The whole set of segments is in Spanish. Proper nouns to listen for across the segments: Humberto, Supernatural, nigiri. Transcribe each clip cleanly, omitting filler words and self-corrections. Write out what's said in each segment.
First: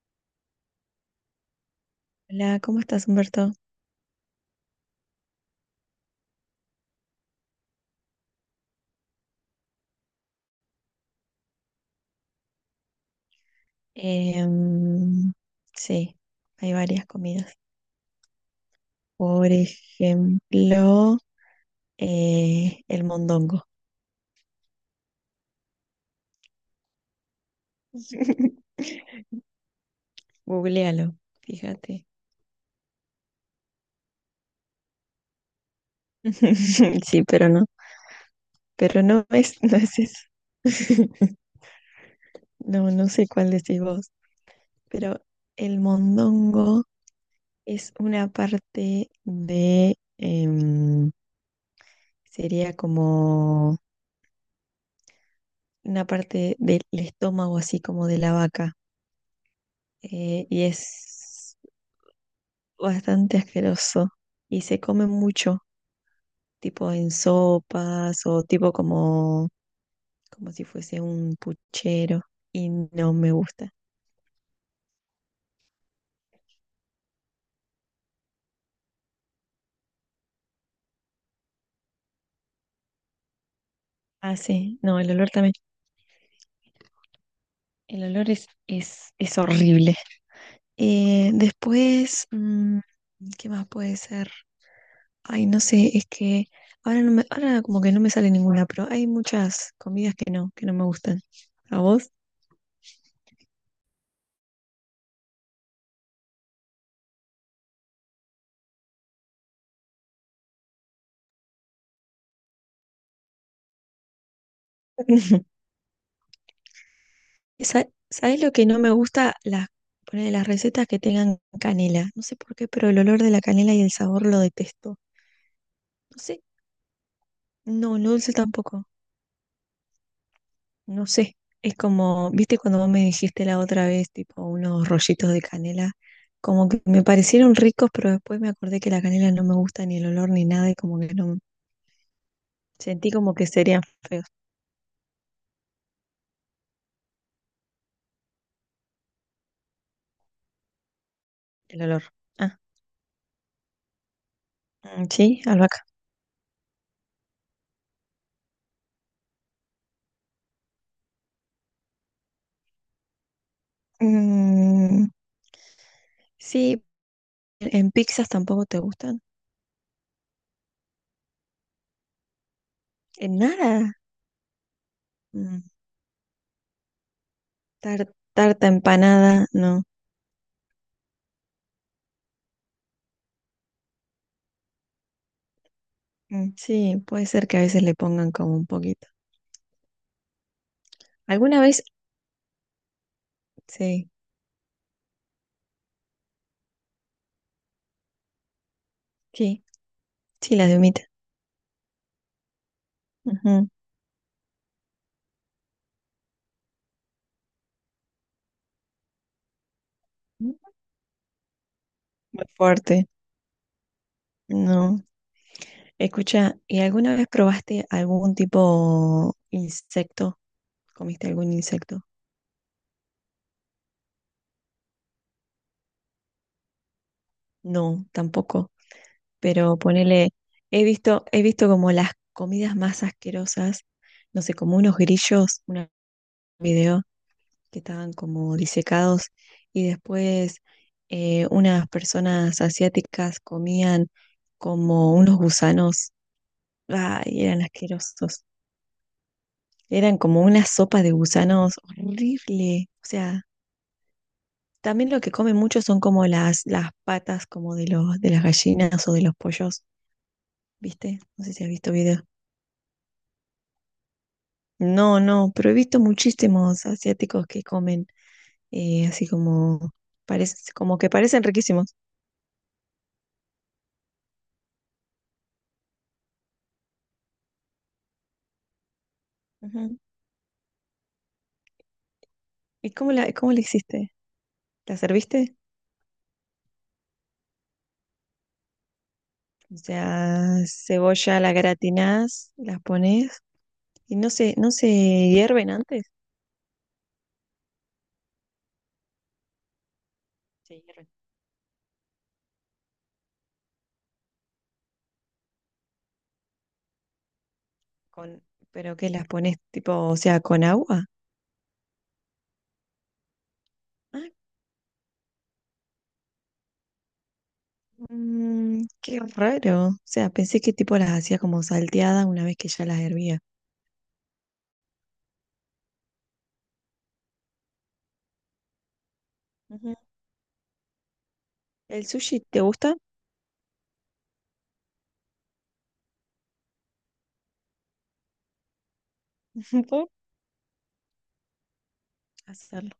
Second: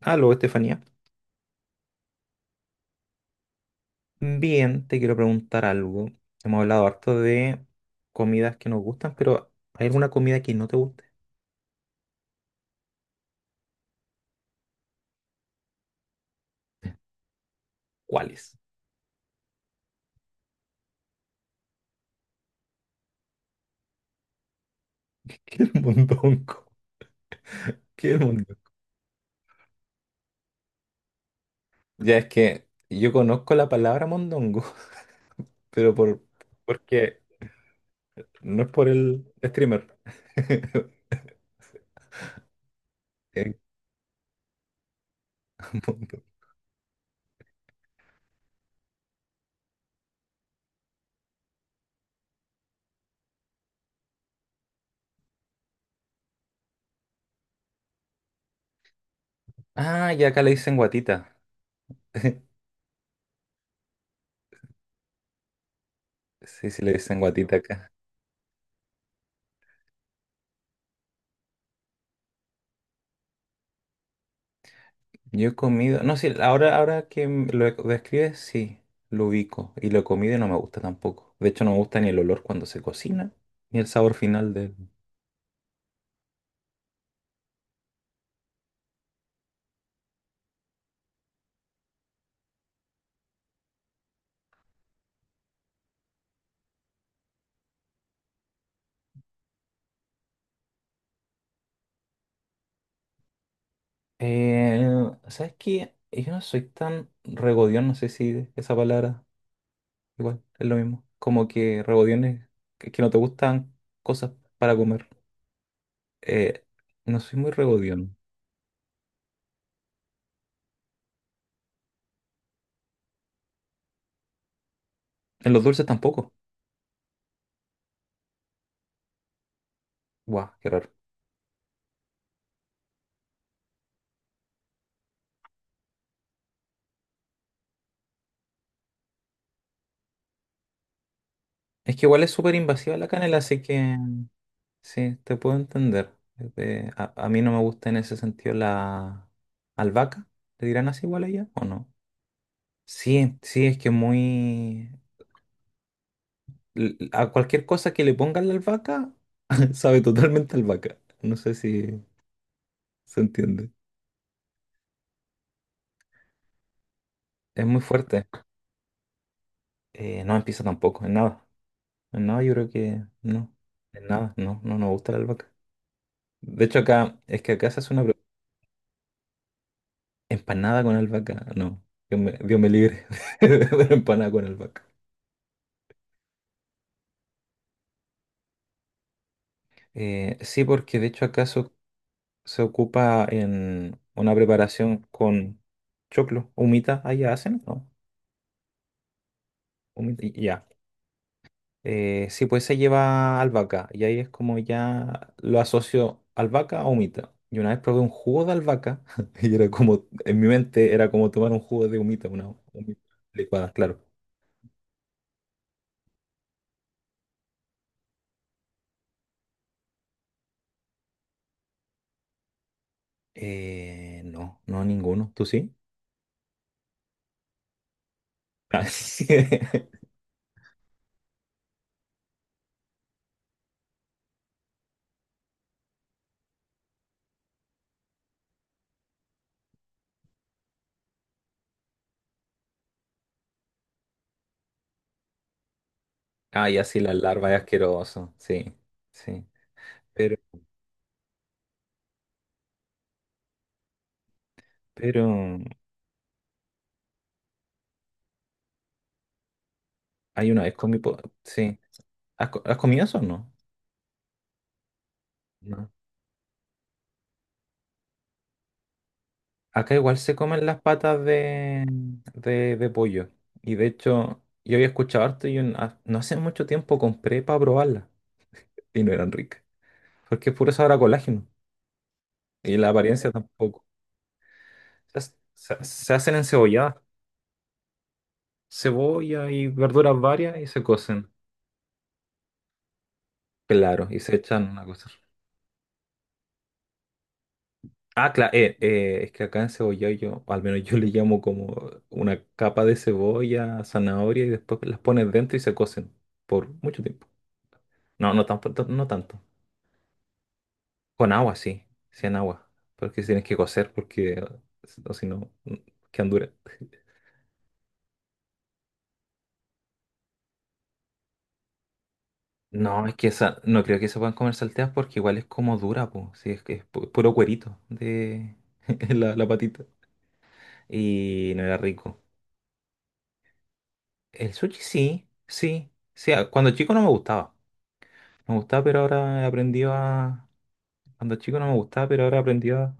Aló, Estefanía. Hola, ¿cómo estás, Humberto? Bien, te quiero preguntar algo. Hemos hablado harto de comidas que nos gustan, pero ¿hay alguna comida que no te guste? Em, sí, hay varias comidas. ¿Cuál es? Por ejemplo, el mondongo. ¿Qué es el mondongo? ¿Qué es el mondongo? Googlealo, fíjate. Ya es que yo conozco la palabra mondongo, pero por porque Sí, pero no, no es por el no streamer. es eso. No, no sé cuál Es decís vos, pero el mondongo. mondongo es una parte de, sería como una parte del estómago, así como de la vaca. Ah, y acá le Y dicen guatita. es bastante asqueroso y se come mucho, Sí, sí, le tipo en dicen guatita acá. sopas o tipo como si fuese un puchero y no me gusta. Yo he comido, no, sí, ahora que lo describes, sí, lo ubico y lo he comido y no me gusta tampoco. De hecho, no me gusta ni el olor cuando se cocina, ni el sabor Ah, final del. sí, no, el olor también. El olor es horrible. Después, mm, ¿qué más puede ser? Ay, no sé, es que ahora como que no me sale ninguna, pero hay muchas comidas que no me gustan. ¿A vos? Eh, ¿Sabes qué? Yo no soy tan regodión, no sé si esa palabra igual es lo mismo. Como que regodión es que no te gustan cosas para comer. Eh, no soy muy ¿Sa- regodión. sabes lo que no me gusta? Ponele, las recetas que tengan canela. No sé por qué, pero el olor de la canela y el sabor lo detesto. En los dulces No tampoco. sé. No, lo dulce tampoco. Guau, qué raro. No sé. Es como, viste cuando vos me dijiste la otra vez, tipo unos rollitos de canela, como que me parecieron ricos, pero después me acordé que la canela no me gusta ni el olor ni nada y como que no, Es que igual es súper invasiva la sentí como canela, que así serían que... feos Sí, te puedo entender. A mí no me gusta en ese sentido la albahaca. ¿Le dirán así igual a ella o el no? olor. Ah, Sí, sí, es que muy. mm, sí, albahaca. A cualquier cosa que le pongan la albahaca, sabe totalmente a albahaca. No sé si se entiende. Mm, sí, Es muy en fuerte. pizzas tampoco te gustan. No empieza tampoco, en nada. En nada yo creo que En no. nada. En nada, no, no nos gusta la albahaca. Mm, De hecho acá, es que acá se hace una tar- tarta empanada, no. empanada con albahaca. No, Dios me libre de una empanada con albahaca. Mm, sí, puede ser que a veces le pongan como un poquito. Sí, porque de hecho acá ¿Alguna se, vez? se ocupa en Sí, una preparación con choclo, humita, allá hacen, ¿no? sí, Humita, sí, ya. las de humita. Sí, pues se lleva Ujú. albahaca y ahí es como ya lo asocio albahaca a humita. Y una vez probé un jugo de albahaca y era como, en mi Muy mente era como tomar un jugo de humita, una humita fuerte. licuada, claro. No. Escucha, ¿y alguna vez probaste algún tipo insecto? ¿Comiste algún insecto? No, no ninguno, ¿tú sí? No, tampoco. Ah, sí. Pero ponele, he visto como las comidas más asquerosas, no sé, como unos grillos, un video que estaban como disecados y después unas personas asiáticas comían como unos gusanos, Ah, ya sí, las ay, larvas es eran asqueroso, asquerosos, sí, sí. eran Pero, como una sopa de gusanos horrible, o sea, también lo pero que comen mucho son como las patas como de de las gallinas o de los pollos, hay una vez comí, ¿viste? No sé si has sí. visto videos. ¿Has comido eso o no? No, no, pero he No. visto muchísimos asiáticos que comen eh, así como, Acá igual se parece, comen las como que patas parecen de, riquísimos. de, de pollo. Y de hecho, yo había escuchado harto y no hace mucho tiempo compré para probarlas. Y no eran ricas. Ujú. Porque es puro sabor a colágeno. Y la ¿Y cómo apariencia cómo la tampoco. hiciste? ¿La Se, hace- serviste? se, se hacen encebolladas. Cebolla y O verduras sea, varias y se cocen. cebolla la gratinás, las pones Claro, y y se echan no una se cosa. hierven antes. Ah, claro, es que acá en cebollado yo, o al Se menos yo le hierven. llamo como una capa de cebolla, zanahoria y después las pones dentro y se cocen por mucho tiempo. No, Con, no tanto, pero no ¿qué las tanto. pones tipo, o sea, con agua? Con agua, sí, sí en agua, porque tienes que cocer Ah, porque o si no, quedan duras. mm, qué raro. O sea, pensé que tipo las hacía como salteadas una vez que ya las No, es que hervía. esa, no creo que se puedan comer salteadas porque igual es como dura, pues, sí, es que es puro cuerito de la, patita. Ujú. Y no era ¿El rico. sushi te gusta? El sushi sí, sí, sí, cuando chico no me gustaba. Me gustaba, pero ahora he aprendido Puedo a... Cuando chico no me gustaba, pero ahora he aprendido hacerlo.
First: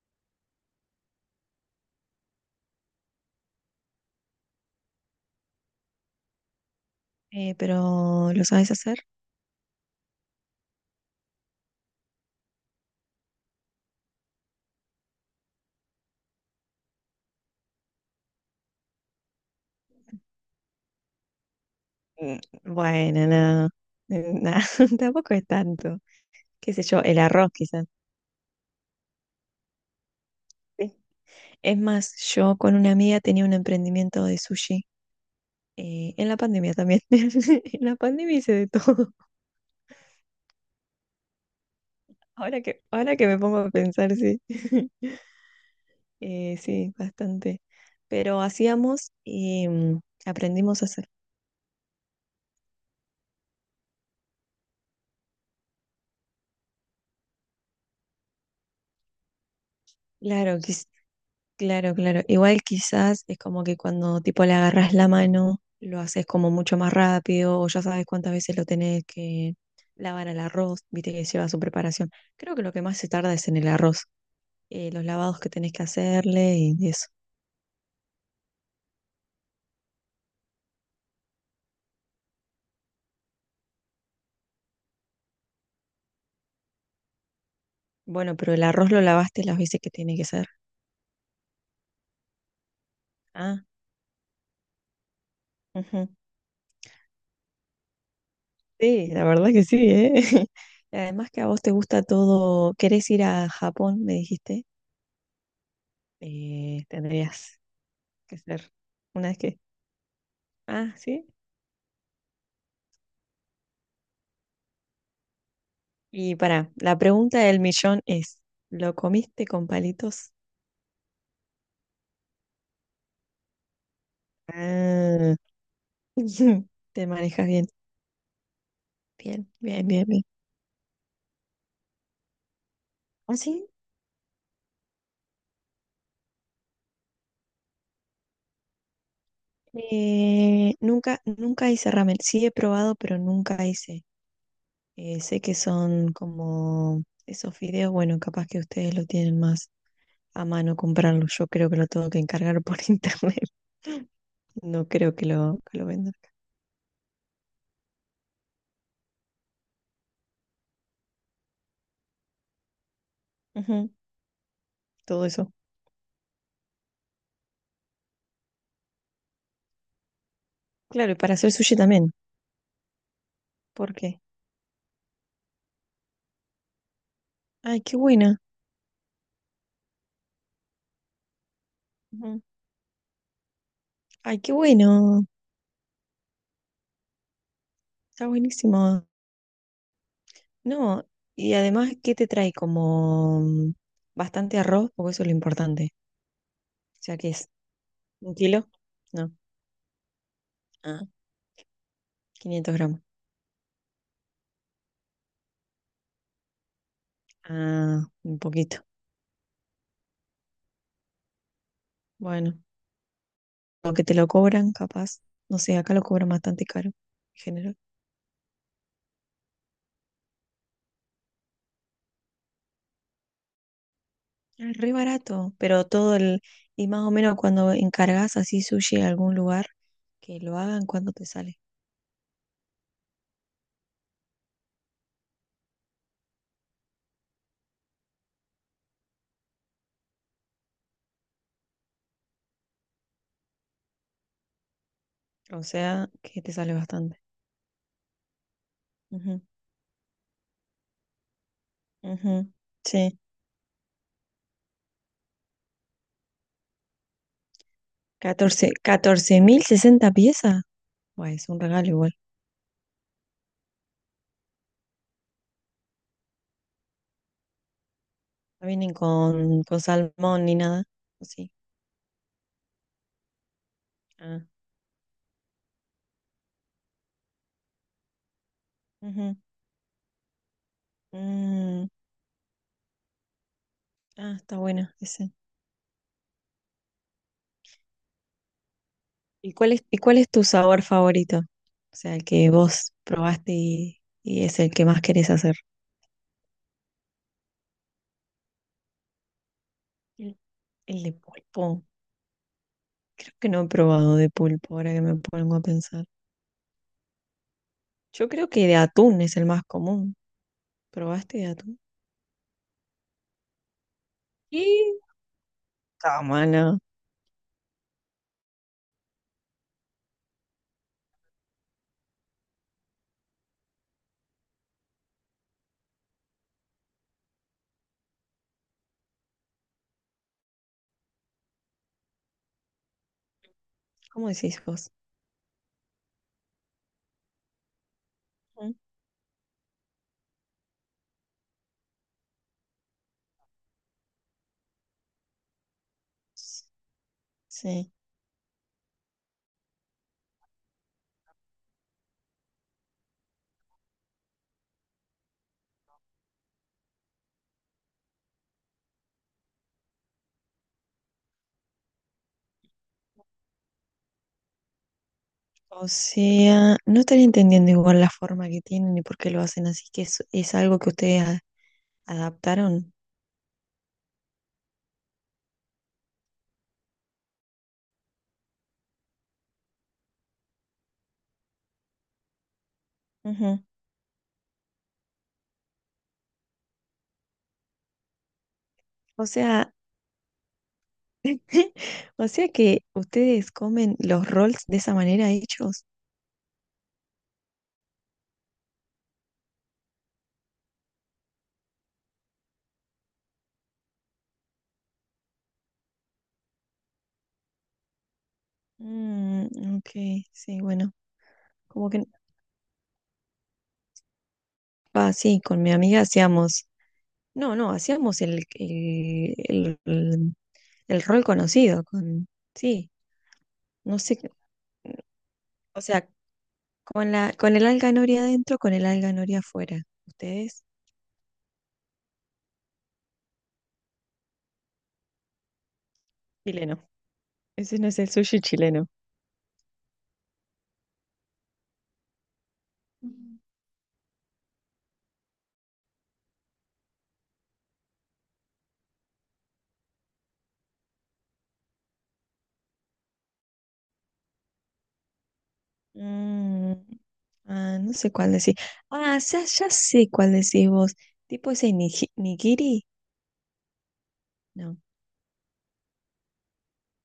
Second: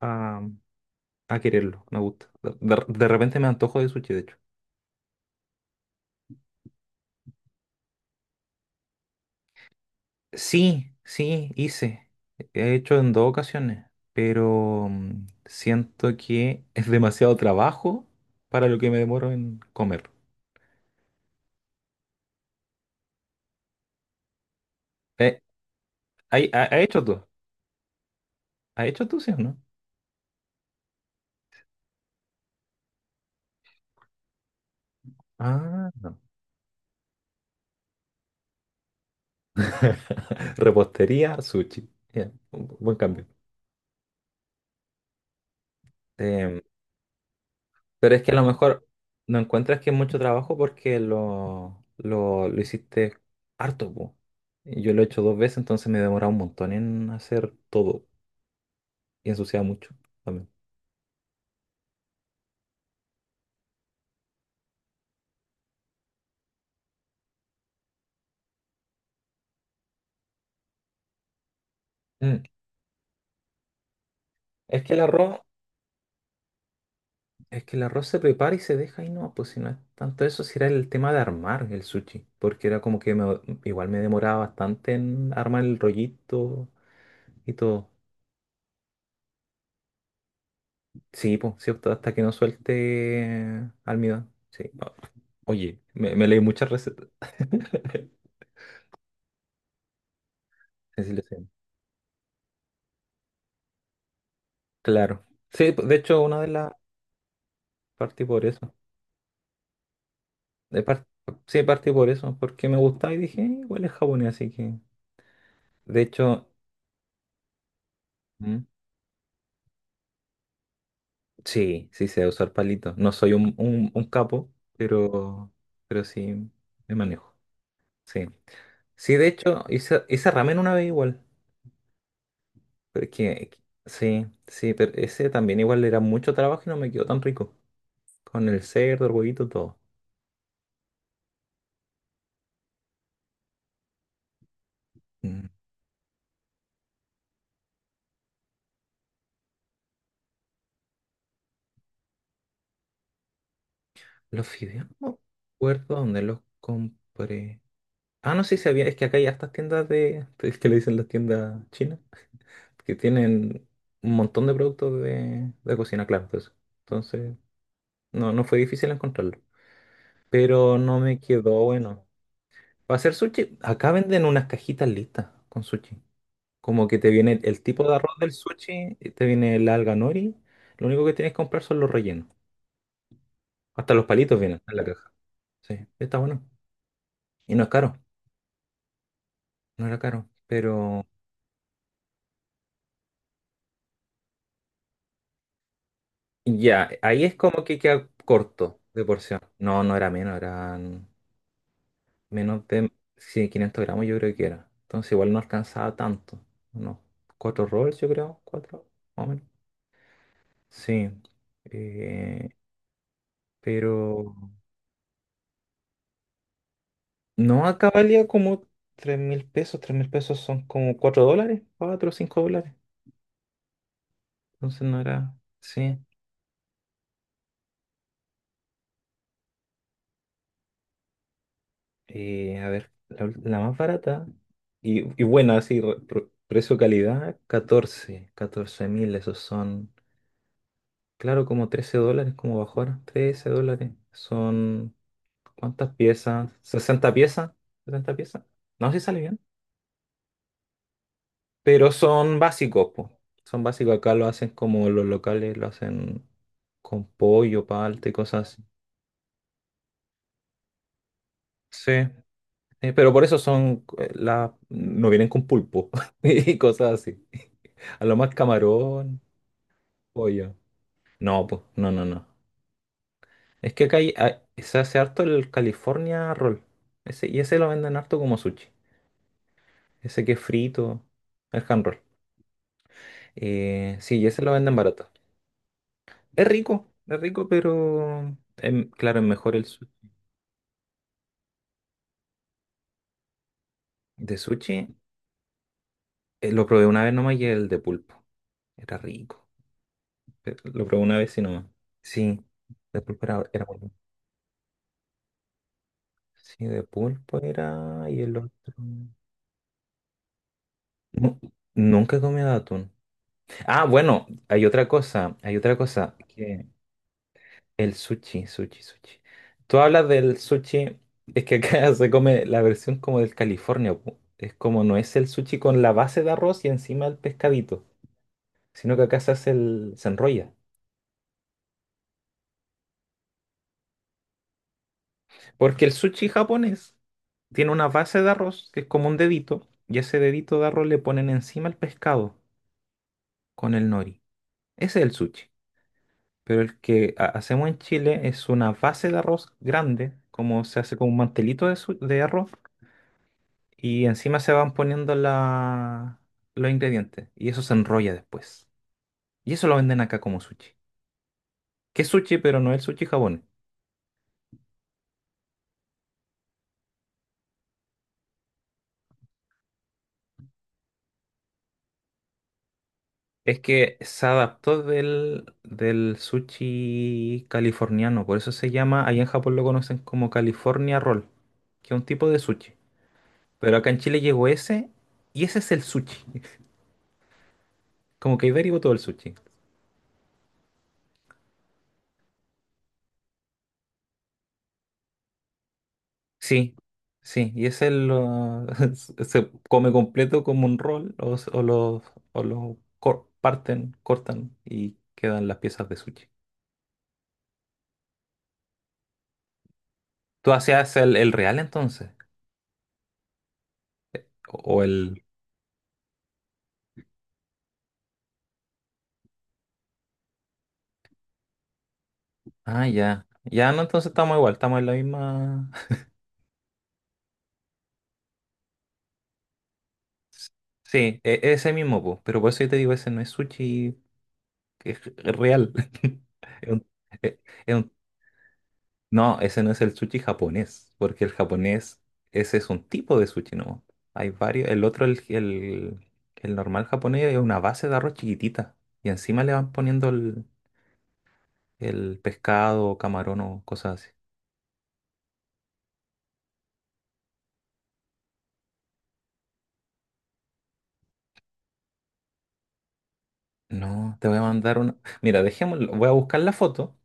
a, a quererlo. Me gusta. De repente me antojo de sushi, de hecho. Pero ¿lo sabes hacer? Sí, sí, hice. He hecho en dos ocasiones, pero siento que es demasiado trabajo para lo que me demoro en comer. Mm, bueno, no. Nah, tampoco Eh, es tanto. ¿ha, ha- Qué ha sé yo, hecho el tú? arroz quizás. Ha hecho tú, sí o no? Es más, yo con una amiga tenía un emprendimiento de sushi, Ah, no. en la pandemia también. En la pandemia hice de todo. Repostería, sushi. Ya, un buen ahora cambio. que me pongo a pensar, sí. Em, sí, bastante. Pero es que a Pero lo mejor hacíamos no y encuentras que es mm, mucho trabajo aprendimos a porque hacer. lo hiciste harto, po. Y yo lo he hecho dos veces, entonces me he demorado un montón en hacer todo y ensuciaba mucho también. Claro, quiz- claro, claro. Igual quizás es como que cuando tipo le agarras la mano, lo haces como mucho más rápido, o ya sabes cuántas veces lo tenés que lavar al arroz, viste que lleva su preparación. Mm. Creo que lo que más se tarda es en el arroz. Es Eh, que el los lavados arroz, que tenés que hacerle y eso. es que el arroz se prepara y se deja y no, pues si no es tanto eso, si era el tema de armar el sushi, porque era como que igual me demoraba bastante en armar el rollito y todo. Bueno, pero el arroz lo lavaste las veces que tiene que ser. Sí, pues, sí, hasta que no Ah, suelte almidón. Sí. Oye, ujú. me leí muchas recetas. Sí, la verdad que sí, ¿eh? Y además que Deshilachado. a vos te gusta todo, querés ir a Japón, me dijiste, Claro. Sí, de hecho, una de las tendrías partí que por ser eso. una vez que... De Ah, par- sí. Sí, partí por eso, porque me gustaba y dije, Igual es japonés, así que". De Y hecho. para, la pregunta del millón es, ¿Mm? ¿lo comiste con palitos? Sí, sí sé usar palitos. No soy un capo, Ah, pero, pero sí me te manejo. manejas bien. Sí. Sí, de Bien, hecho, bien, hice, bien, bien. hice ramen una vez igual. ¿Ah, Porque sí? sí, sí, pero ese también igual era mucho trabajo y no me quedó tan rico. Con el cerdo, el huevito, todo. Nunca hice ramen. Sí he probado, pero nunca hice. Sé que son como esos fideos, bueno, capaz que ustedes lo tienen más a mano comprarlo. Yo creo que lo tengo que encargar por internet. Los fideos, No creo no que que lo recuerdo vendan dónde acá. los compré. Ah, no sé si sabía, es que acá hay estas tiendas de, es que le dicen las tiendas chinas, que tienen Ujú, un montón de productos todo de, eso. de cocina, claro, de eso. Entonces, no fue difícil encontrarlo. Pero no Claro, y me para hacer quedó sushi bueno. también. Para hacer sushi, acá ¿Por qué? venden unas cajitas listas con sushi. Como que te viene el Ay, tipo de qué arroz del buena. sushi, y te viene el alga nori. Lo único que tienes que comprar son los rellenos. Ujú. Hasta los palitos Ay, qué vienen en la caja. bueno. Sí, está bueno. Y no es caro. Está buenísimo. No era caro, pero No, y además, ¿qué te trae? Como mm, bastante arroz, porque eso es lo importante. ya, O sea, ahí que es como que queda ¿un kilo? corto de No. porción. No, no era menos, Ah, eran menos 500 de gramos. sí, 500 gramos yo creo que era. Entonces igual no alcanzaba tanto. Unos cuatro rolls Ah, yo un creo, poquito. cuatro, más o menos. Sí, eh, Bueno, aunque te lo pero cobran, capaz. No sé, acá lo cobran bastante caro, en no general. acá valía como 3.000 pesos, 3.000 pesos son como 4 dólares, 4 o 5 dólares. Ah, Entonces re no era, barato, pero sí. todo el... Y más o menos cuando encargas así sushi a algún lugar, que lo hagan cuando te sale. A ver, la más barata y buena, así, precio-calidad, catorce mil, esos son, claro, como 13 dólares, como bajó ahora, 13 dólares, son, O ¿cuántas sea, que piezas? te sale sesenta bastante. piezas? ¿60 piezas? No sé si sale bien, Ujú, pero son ujú, básicos, po. sí. Son básicos, acá lo hacen como los locales, lo hacen con pollo, palta y cosas así. 14, 14.000 60 piezas. Bueno, es un regalo Sí. igual. Pero por eso son no vienen con pulpo y cosas así. A lo más No vienen camarón, con salmón pollo. ni nada. ¿O No, sí? pues, no, no, no. Es que acá Ah. se hace harto el California Roll. Ese, y ese lo venden harto como sushi. Ujú. Ese que es frito, el hand Mm. roll. Sí, y Ah, ese lo está venden bueno barato. ese. Es rico, pero claro, es ¿Y mejor el cuál y cuál es tu sabor favorito? O sea, el que vos probaste de y es el sushi. que más querés hacer. Lo probé una vez nomás y el de pulpo. Era rico. El, Lo el probé de una vez y no más. pulpo. Sí, de pulpo Creo era, que no era he bueno. probado de pulpo, ahora que me pongo a pensar. Sí, de pulpo era. Y Yo el creo otro. que de atún es el más común. ¿Probaste Nu- de atún? Nunca he comido atún. Ah, bueno, hay otra Y cosa. Hay otra cosa. Que cámara. el sushi, sushi, sushi. Tú hablas del sushi. Es que acá se come la versión como del California, po. Es como no es el sushi con la base de arroz y encima el pescadito. Sino que acá se hace el. Se enrolla. ¿Cómo decís vos? Porque el sushi japonés tiene una base de arroz Mm. que es como un dedito, y ese dedito de arroz le ponen encima el pescado con el nori. Ese es el sushi. Pero el que hacemos en Sí. Chile es una base de arroz grande, como se hace con un mantelito de, de arroz, y encima se van poniendo los ingredientes, y eso se enrolla después. Y eso lo venden acá como sushi. Que es sushi, pero no es el sushi japonés. O sea, no estaría entendiendo igual la forma que tienen y por qué lo hacen así, es algo que ustedes a- adaptaron. Es que se adaptó del sushi californiano, por eso se llama, allá en Japón lo conocen como California Roll, que es un tipo de sushi. Ujú. Pero acá en Chile llegó ese y ese es el sushi. Como que ahí derivó todo el O sushi. sea, o sea que ustedes comen los rolls de esa manera hechos. Sí, sí, y ese lo, se come completo como un roll o lo, parten, cortan y quedan las piezas de sushi. Mm, ok, ¿Tú sí, bueno, hacías el real como que... entonces? ¿O o Ah, el... sí, con mi amiga hacíamos... No, no, hacíamos el rol conocido, con... Ah, Sí, ya. Ya, no, no entonces sé, qué- estamos igual, estamos en la misma. o sea, con con el alga noria adentro, con el alga noria afuera. Ustedes, Sí, ese mismo, po, pero por eso yo te digo, ese no es sushi, es real. Es chileno. un- es- es Ese no un- es el sushi chileno. No, ese no es el sushi japonés, porque el japonés, ese es un tipo de sushi, ¿no? Hay varios, el otro, el, normal japonés es una base de arroz chiquitita, y encima le van poniendo el pescado, camarón o cosas así. Mm, ah, no sé cuál decís. Ah, ya, ya sé cuál decís vos. Tipo ese niji- nigiri. No, te voy a No, mandar una. Mira, dejémoslo, voy a buscar la foto.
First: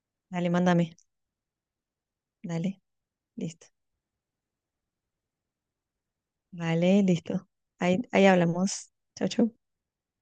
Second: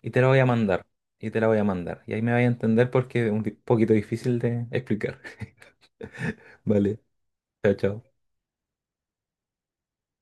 Y te la voy a dale, mandar. mándame. Y te la voy a mandar. Y ahí me vais a Dale, entender porque es un listo. poquito difícil de explicar. Vale. Vale, listo. Chao, chao. Ahí hablamos. Chau, chau.